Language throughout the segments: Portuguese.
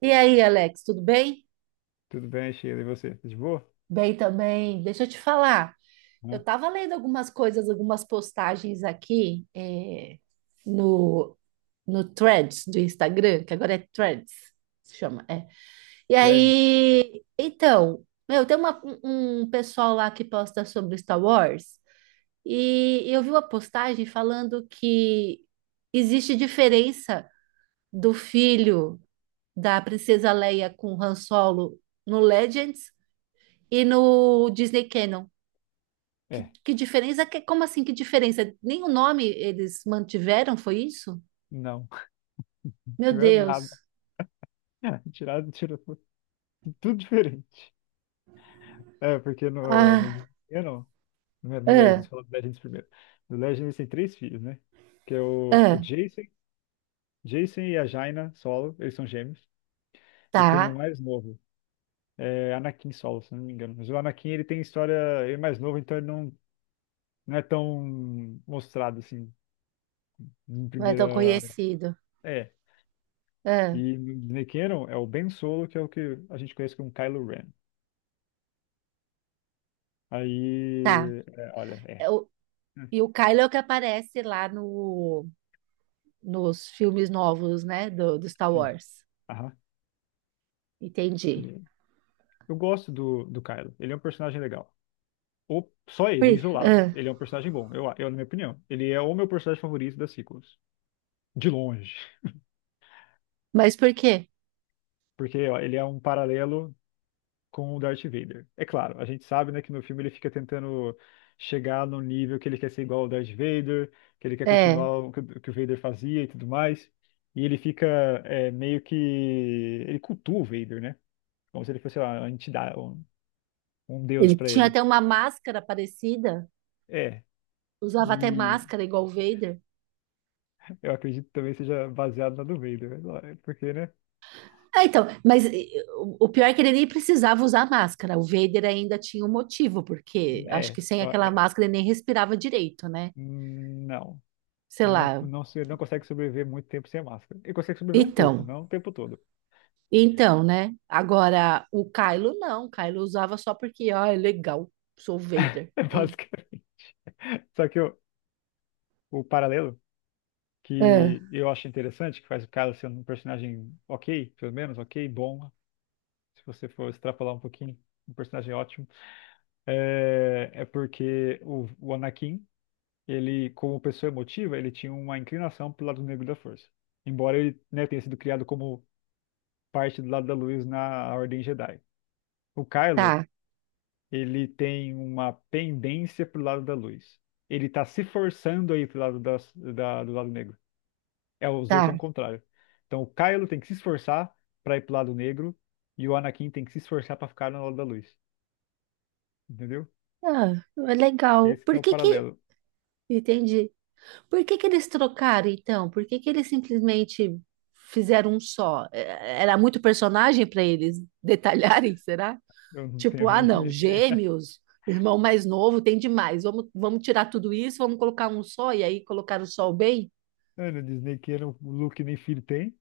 E aí, Alex, tudo bem? Tudo bem, Sheila, e você? Tá de boa? Bem também. Deixa eu te falar. Eu Hã? estava lendo algumas coisas, algumas postagens aqui no, no Threads do Instagram, que agora é Threads, se chama. É. E Tiver... aí, então, meu, um pessoal lá que posta sobre Star Wars e eu vi uma postagem falando que existe diferença do filho da princesa Leia com Han Solo no Legends e no Disney Canon. Que, É, que diferença? Como assim? Que diferença? Nem o nome eles mantiveram, foi isso? não. Meu Tiver nada. Deus. Tirou tudo diferente. É, porque no... Ah, no... eu não. Não é do Legends, ah, fala do Legends primeiro. Do Legends tem três filhos, né? Que é o, o ah, Jason, Jason e a Jaina Solo, eles são gêmeos. E tem o tá. mais novo, é Anakin Solo, se eu não me engano. Mas o Anakin, ele tem história. Ele é mais novo, então ele não é tão mostrado, assim, em Não é tão primeira. conhecido. É. E Ah, Nick Cannon é o Ben Solo, que é o que a gente conhece como Kylo Ren. tá. Aí, é, olha, é. É o- Hum, e o Kylo é o que aparece lá no, nos filmes novos, né? Do Star Sim. Wars. Aham. Entendi. que... Eu gosto do Kylo. Ele é um personagem legal. Ou só ele, Ui, isolado. ah, Ele é um personagem bom, eu, na minha opinião. Ele é o meu personagem favorito das sequels. De longe. mas por quê? Porque ó, ele é um paralelo com o Darth Vader. É claro, a gente sabe, né, que no filme ele fica tentando chegar no nível que ele quer ser igual ao Darth Vader, que ele quer É, continuar o que o Vader fazia e tudo mais. E ele fica, meio que ele cultua o Vader, né? Como se ele fosse, sei lá, uma entidade, um deus ele pra tinha ele. até uma máscara parecida, É. usava até E máscara igual o Vader. eu acredito que também seja baseado na do Vader, né? Porque, né? Ah, então, mas o pior é que ele nem precisava usar máscara. O Vader ainda tinha um motivo, porque acho É, que sem aquela é. máscara ele nem respirava direito, né? Não. Sei Ele lá. Não consegue sobreviver muito tempo sem a máscara. Ele consegue sobreviver um pouco, Então, não o tempo todo. então, né? Agora, o Kylo não. O Kylo usava só porque, ó, é legal, sou o Vader. É basicamente. Só que o paralelo ah, que eu acho interessante, que faz o cara ser um personagem ok, pelo menos ok, bom, se você for extrapolar um pouquinho, um personagem ótimo, é porque o Anakin, ele, como pessoa emotiva, ele tinha uma inclinação pro lado negro da força. Embora ele, né, tenha sido criado como parte do lado da luz na Ordem Jedi. O Kylo, tá, ele tem uma pendência pro lado da luz. Ele tá se forçando aí pro lado do lado negro. É, os dois são o tá. contrário. Então o Kylo tem que se esforçar pra ir pro lado negro e o Anakin tem que se esforçar pra ficar no lado da luz. Entendeu? Ah, é legal. Esse que é o paralelo. Entendi. Por que que eles trocaram, então? Por que que eles simplesmente fizeram um só? Era muito personagem para eles detalharem, será? Eu não tenho Tipo, a ah, mínima não, ideia. gêmeos, irmão mais novo, tem demais. Vamos tirar tudo isso, vamos colocar um só, e aí colocar o sol bem? Mano, Disney que era o Luke nem filho tem.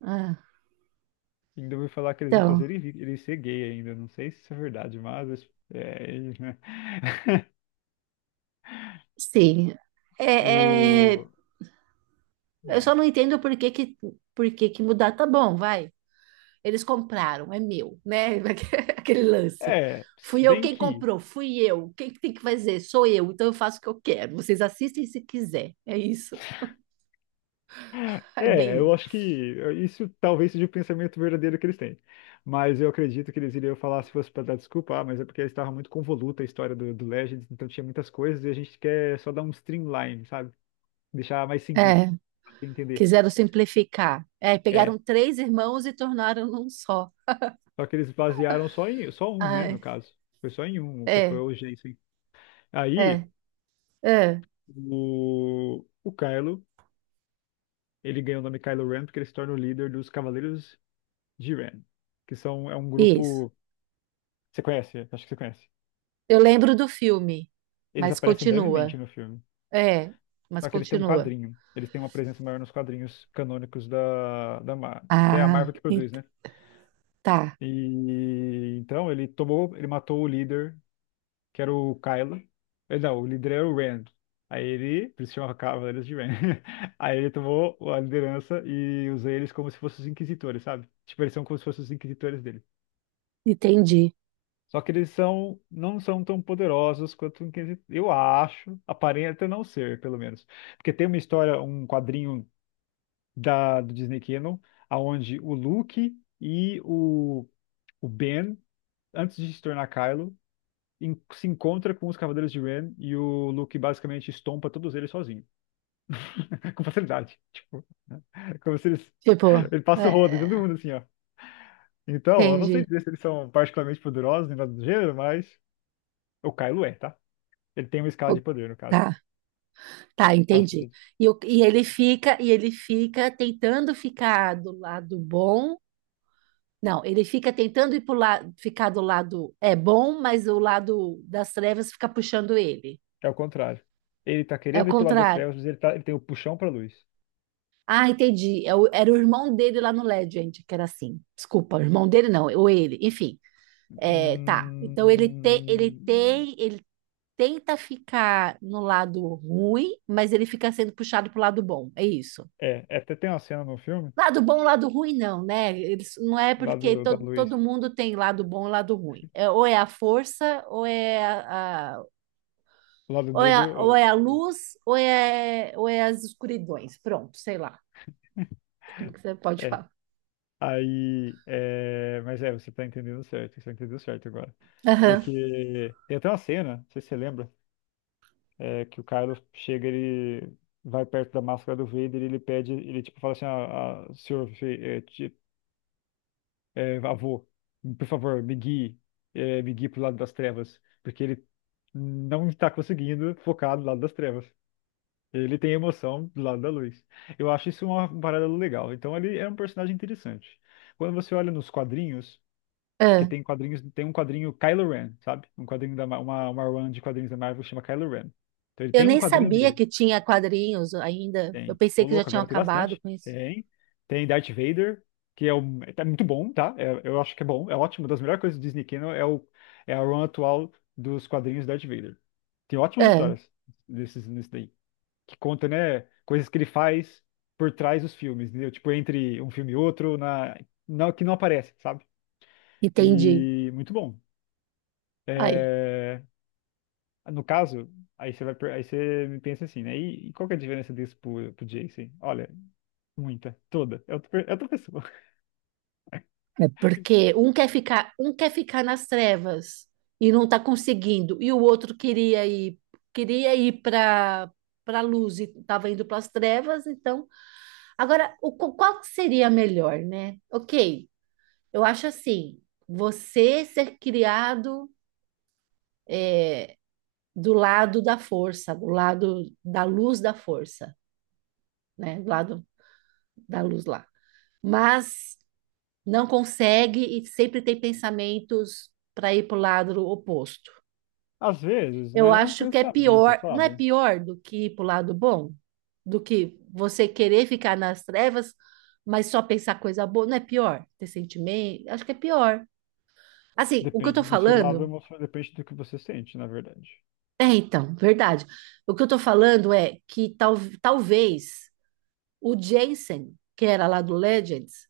Ah, Ainda vou falar que eles vão então, fazer ele ser gay ainda. Não sei se isso é verdade, mas é, sim. É, é, o eu só é. não entendo por que que mudar. Tá bom, vai. Eles compraram, é meu, né? Aquele lance. É, Fui se eu bem quem que. comprou, fui eu. Quem que tem que fazer? Sou eu, então eu faço o que eu quero. Vocês assistem se quiser. É isso. É É, bem. eu acho que isso talvez seja o pensamento verdadeiro que eles têm. Mas eu acredito que eles iriam falar se fosse para dar desculpa, ah, mas é porque estava muito convoluta a história do Legends, então tinha muitas coisas e a gente quer só dar um streamline, sabe? Deixar mais simples, É, pra você entender. quiseram simplificar. É, É, pegaram três irmãos e tornaram num só. só que eles basearam só em só um, né, no Ai, caso. Foi só em um, o que foi é, o Jensen. Aí, é, é, o Kylo, ele ganhou o nome Kylo Ren porque ele se torna o líder dos Cavaleiros de Ren, que são, é um isso. grupo. Você conhece? Acho que você conhece. Eu lembro do filme, Eles mas aparecem brevemente continua. no filme. É, mas Só que eles têm um continua. quadrinho. Eles têm uma presença maior nos quadrinhos canônicos da Marvel, que é a Ah, Marvel que produz, ent- né? tá, E então ele tomou, ele matou o líder, que era o Kylo. Não, o líder era o Rand. Aí ele, por isso chamava Cavaleiros de Ren. Aí ele tomou a liderança e usou eles como se fossem os inquisitores, sabe? Tipo, eles são como se fossem os inquisitores dele. entendi. Só que eles não são tão poderosos quanto o Inquisitor. Eu acho, aparenta não ser, pelo menos. Porque tem uma história, um quadrinho da, do Disney Canon, aonde o Luke e o Ben, antes de se tornar Kylo, se encontra com os Cavaleiros de Ren e o Luke basicamente estompa todos eles sozinho, com facilidade. Tipo, é como se eles, Tipo, ele passa é, o rodo em todo é, mundo assim, ó. Então, eu não sei entendi. dizer se eles são particularmente poderosos nem nada do gênero, mas o Kylo é, tá? Ele tem uma escala O- de poder, no caso. Tá, tá, Passa o entendi. E ele fica tentando ficar do lado bom. Não, ele fica tentando ir pro lado, ficar do lado é bom, mas o lado das trevas fica puxando ele. É o contrário. Ele tá É o querendo ir pro lado das contrário. trevas, mas ele, tá, ele tem o puxão pra luz. Ah, entendi. Era o irmão dele lá no Legend, que era assim. Desculpa, o irmão dele não, ou ele, enfim. É, tá. Então Hum, ele tenta ficar no lado ruim, mas ele fica sendo puxado pro lado bom. É isso. é, até tem uma cena no filme, Lado bom, lado ruim, não, né? Eles, não é lá porque do, da luz, todo mundo tem lado bom e lado ruim. É, ou é a força, lado ou negro. ou é a luz, ou é as escuridões. Pronto, sei lá. Como que você pode É. falar? Aí, é, mas é, você tá entendendo certo, você entendeu certo agora. Aham. Porque tem até uma cena, não sei se você lembra, é, que o Kylo chega, ele vai perto da máscara do Vader e ele pede, ele tipo fala assim, ah, senhor, avô, por favor, me guie pro lado das trevas, porque ele não está conseguindo focar do lado das trevas. Ele tem emoção do lado da luz. Eu acho isso uma parada legal. Então ele é um personagem interessante. Quando você olha nos quadrinhos, que É. tem quadrinhos, tem um quadrinho Kylo Ren, sabe? Um quadrinho da uma run de quadrinhos da Marvel que chama Kylo Ren. Então ele Eu tem um nem quadrinho sabia dele. que tinha quadrinhos ainda. Eu Tem. pensei Ô, que já louco, tinham agora tem acabado bastante. com isso. Tem. Tem Darth Vader, que é muito bom, tá? Eu acho que é bom, é ótimo. Uma das melhores coisas do Disney Channel é a run atual dos quadrinhos Darth Vader. Tem ótimas É, histórias desses, nisso daí, que conta, né, coisas que ele faz por trás dos filmes, entendeu? Tipo, entre um filme e outro, na, que não aparece, sabe? entendi. E muito bom. Aí, É, no caso, aí você me pensa assim, né? E qual que é a diferença disso pro Jason? Olha, muita, toda. É outra pessoa. é porque um quer ficar nas trevas e não está conseguindo, e o outro queria ir para para luz e estava indo para as trevas, então, agora qual que seria melhor, né? OK. Eu acho assim, você ser criado é, do lado da força, do lado da luz da força, né? Do lado da luz lá. Mas não consegue e sempre tem pensamentos para ir para o lado oposto. Às vezes, não Eu é um acho que é pensamento, pior, não é sabe? pior do que ir para o lado bom? Do que você querer ficar nas trevas, mas só pensar coisa boa, não é pior? Ter sentimento, acho que é pior. Assim, o que eu tô Depende do seu lado falando, emocional, depende do que você sente, na verdade. é então, verdade. O que eu tô falando é que tal, talvez o Jensen, que era lá do Legends,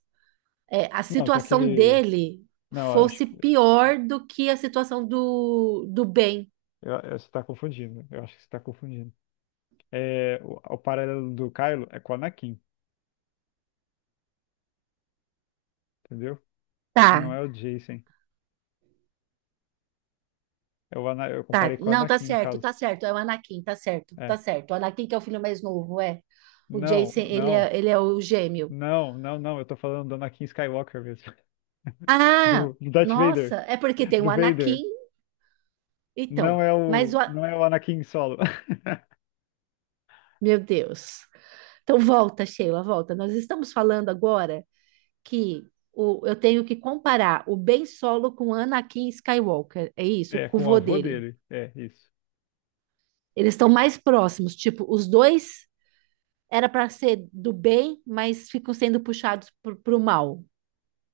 é, a Não, só situação que. dele Não, eu acho fosse que. pior do que a situação do Ben. Você tá confundindo. Eu acho que você tá confundindo. É, o paralelo do Kylo é com o Anakin, entendeu? Não Tá, é o Jason. É, eu tá. comparei com o Não, tá Anakin, no certo, tá caso. certo. É o Anakin, tá certo, tá É. certo. O Anakin que é o filho mais novo, é. O Não, Jason, não. Ele é o gêmeo. Não, não, não, eu tô falando do Anakin Skywalker mesmo. Ah, Do Darth nossa, Vader. é porque tem o Do Vader. Anakin, Não então. é Mas o. o, A- não é o Anakin solo. Meu Deus. Então volta, Sheila, volta. Nós estamos falando agora que o, eu tenho que comparar o Ben Solo com o Anakin Skywalker. É isso, É, com o com o vô avô dele. dele. É, isso. Eles estão mais próximos. Tipo, os dois era para ser do bem, mas ficam sendo puxados para o mal.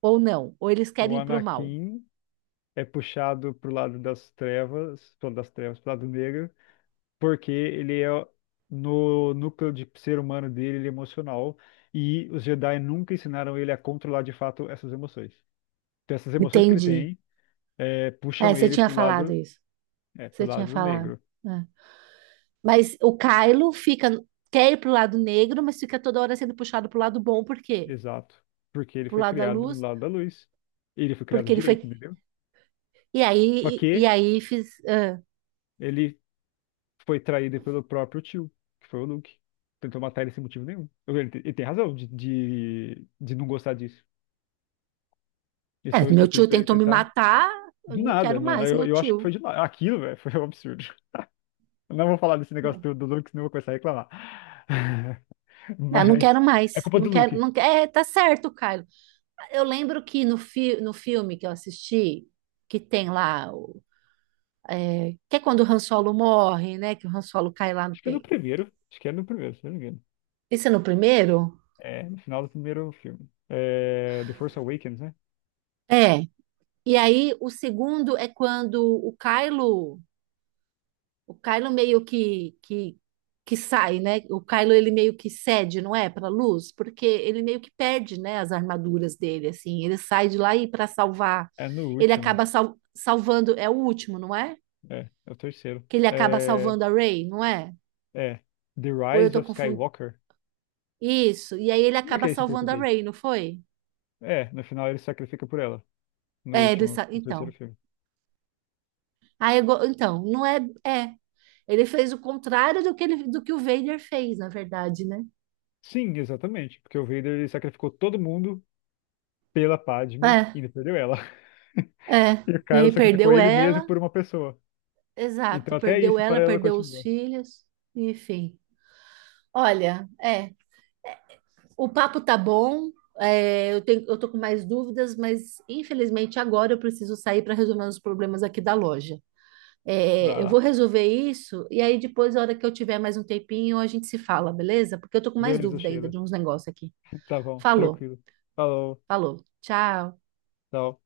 Ou não. Ou eles O querem ir para o mal. Anakin é puxado pro lado das trevas, pro lado negro, porque ele é no núcleo de ser humano dele, ele é emocional, e os Jedi nunca ensinaram ele a controlar de fato essas emoções. Então, essas emoções que ele Entendi. tem, É, puxam você ele tinha pro falado lado, isso. é, pro Você tinha lado falado. negro. É. Mas o Kylo fica, quer ir pro lado negro, mas fica toda hora sendo puxado pro lado bom. Por quê? Exato. Porque ele Pro foi lado da criado do luz. lado da luz. Ele foi Porque criado ele foi. direito, entendeu? Só E que aí fiz. É, ele foi traído pelo próprio tio, que foi o Luke. Tentou matar ele sem motivo nenhum. Ele tem razão de não gostar disso. Esse foi é, o meu estopim tio pra ele tentou me tentar. matar. Eu Do não nada, quero mano. mais, Eu, meu eu acho que tio. foi de nada. Aquilo, velho, foi um absurdo. Eu não vou falar desse negócio Não, do Luke, senão eu vou começar a reclamar. não quero Mas é mais. culpa Não do quero, Luke. não quero. É, tá certo, Kylo. Eu lembro que no filme que eu assisti, que tem lá, que é quando o Han Solo morre, né? Que o Han Solo cai lá no Acho que é no peito. primeiro. Acho que é no primeiro, se não me engano. Esse é no primeiro? É, no final do primeiro filme. É, The Force Awakens, né? É. E aí o segundo é quando o Kylo que sai, né? O Kylo ele meio que cede, não é, para luz, porque ele meio que perde, né, as armaduras dele, assim. Ele sai de lá e para salvar, É no ele último. acaba salvando, é o último, não é? É o terceiro. Que ele acaba É, salvando a Rey, não é? é The Ou eu Rise tô of confundindo. Skywalker. Isso. E aí ele Como é acaba que é esse em salvando a português? Ray, não foi? É, no final ele se sacrifica por ela. No último, no terceiro Então. filme. Então, não é. É. Ele fez o contrário do que, ele, do que o Vader fez, na verdade, né? Sim, exatamente. Porque o Vader ele sacrificou todo mundo pela Padme É, e ainda perdeu ela. é. E o E Kylo aí sacrificou perdeu ele mesmo ela. por uma pessoa. Exato. Então até Perdeu isso ela, para ela perdeu os continua. filhos. Enfim. Olha, é. O papo tá bom. É, eu tenho, eu tô com mais dúvidas, mas infelizmente agora eu preciso sair para resolver os problemas aqui da loja. Vai É, eu lá. vou resolver isso e aí depois, na hora que eu tiver mais um tempinho, a gente se fala, beleza? Porque eu tô com mais Beleza, dúvida ainda Sheila. de uns negócios aqui. Tá bom, Falou, tranquilo. Falou, falou. Tchau. tchau.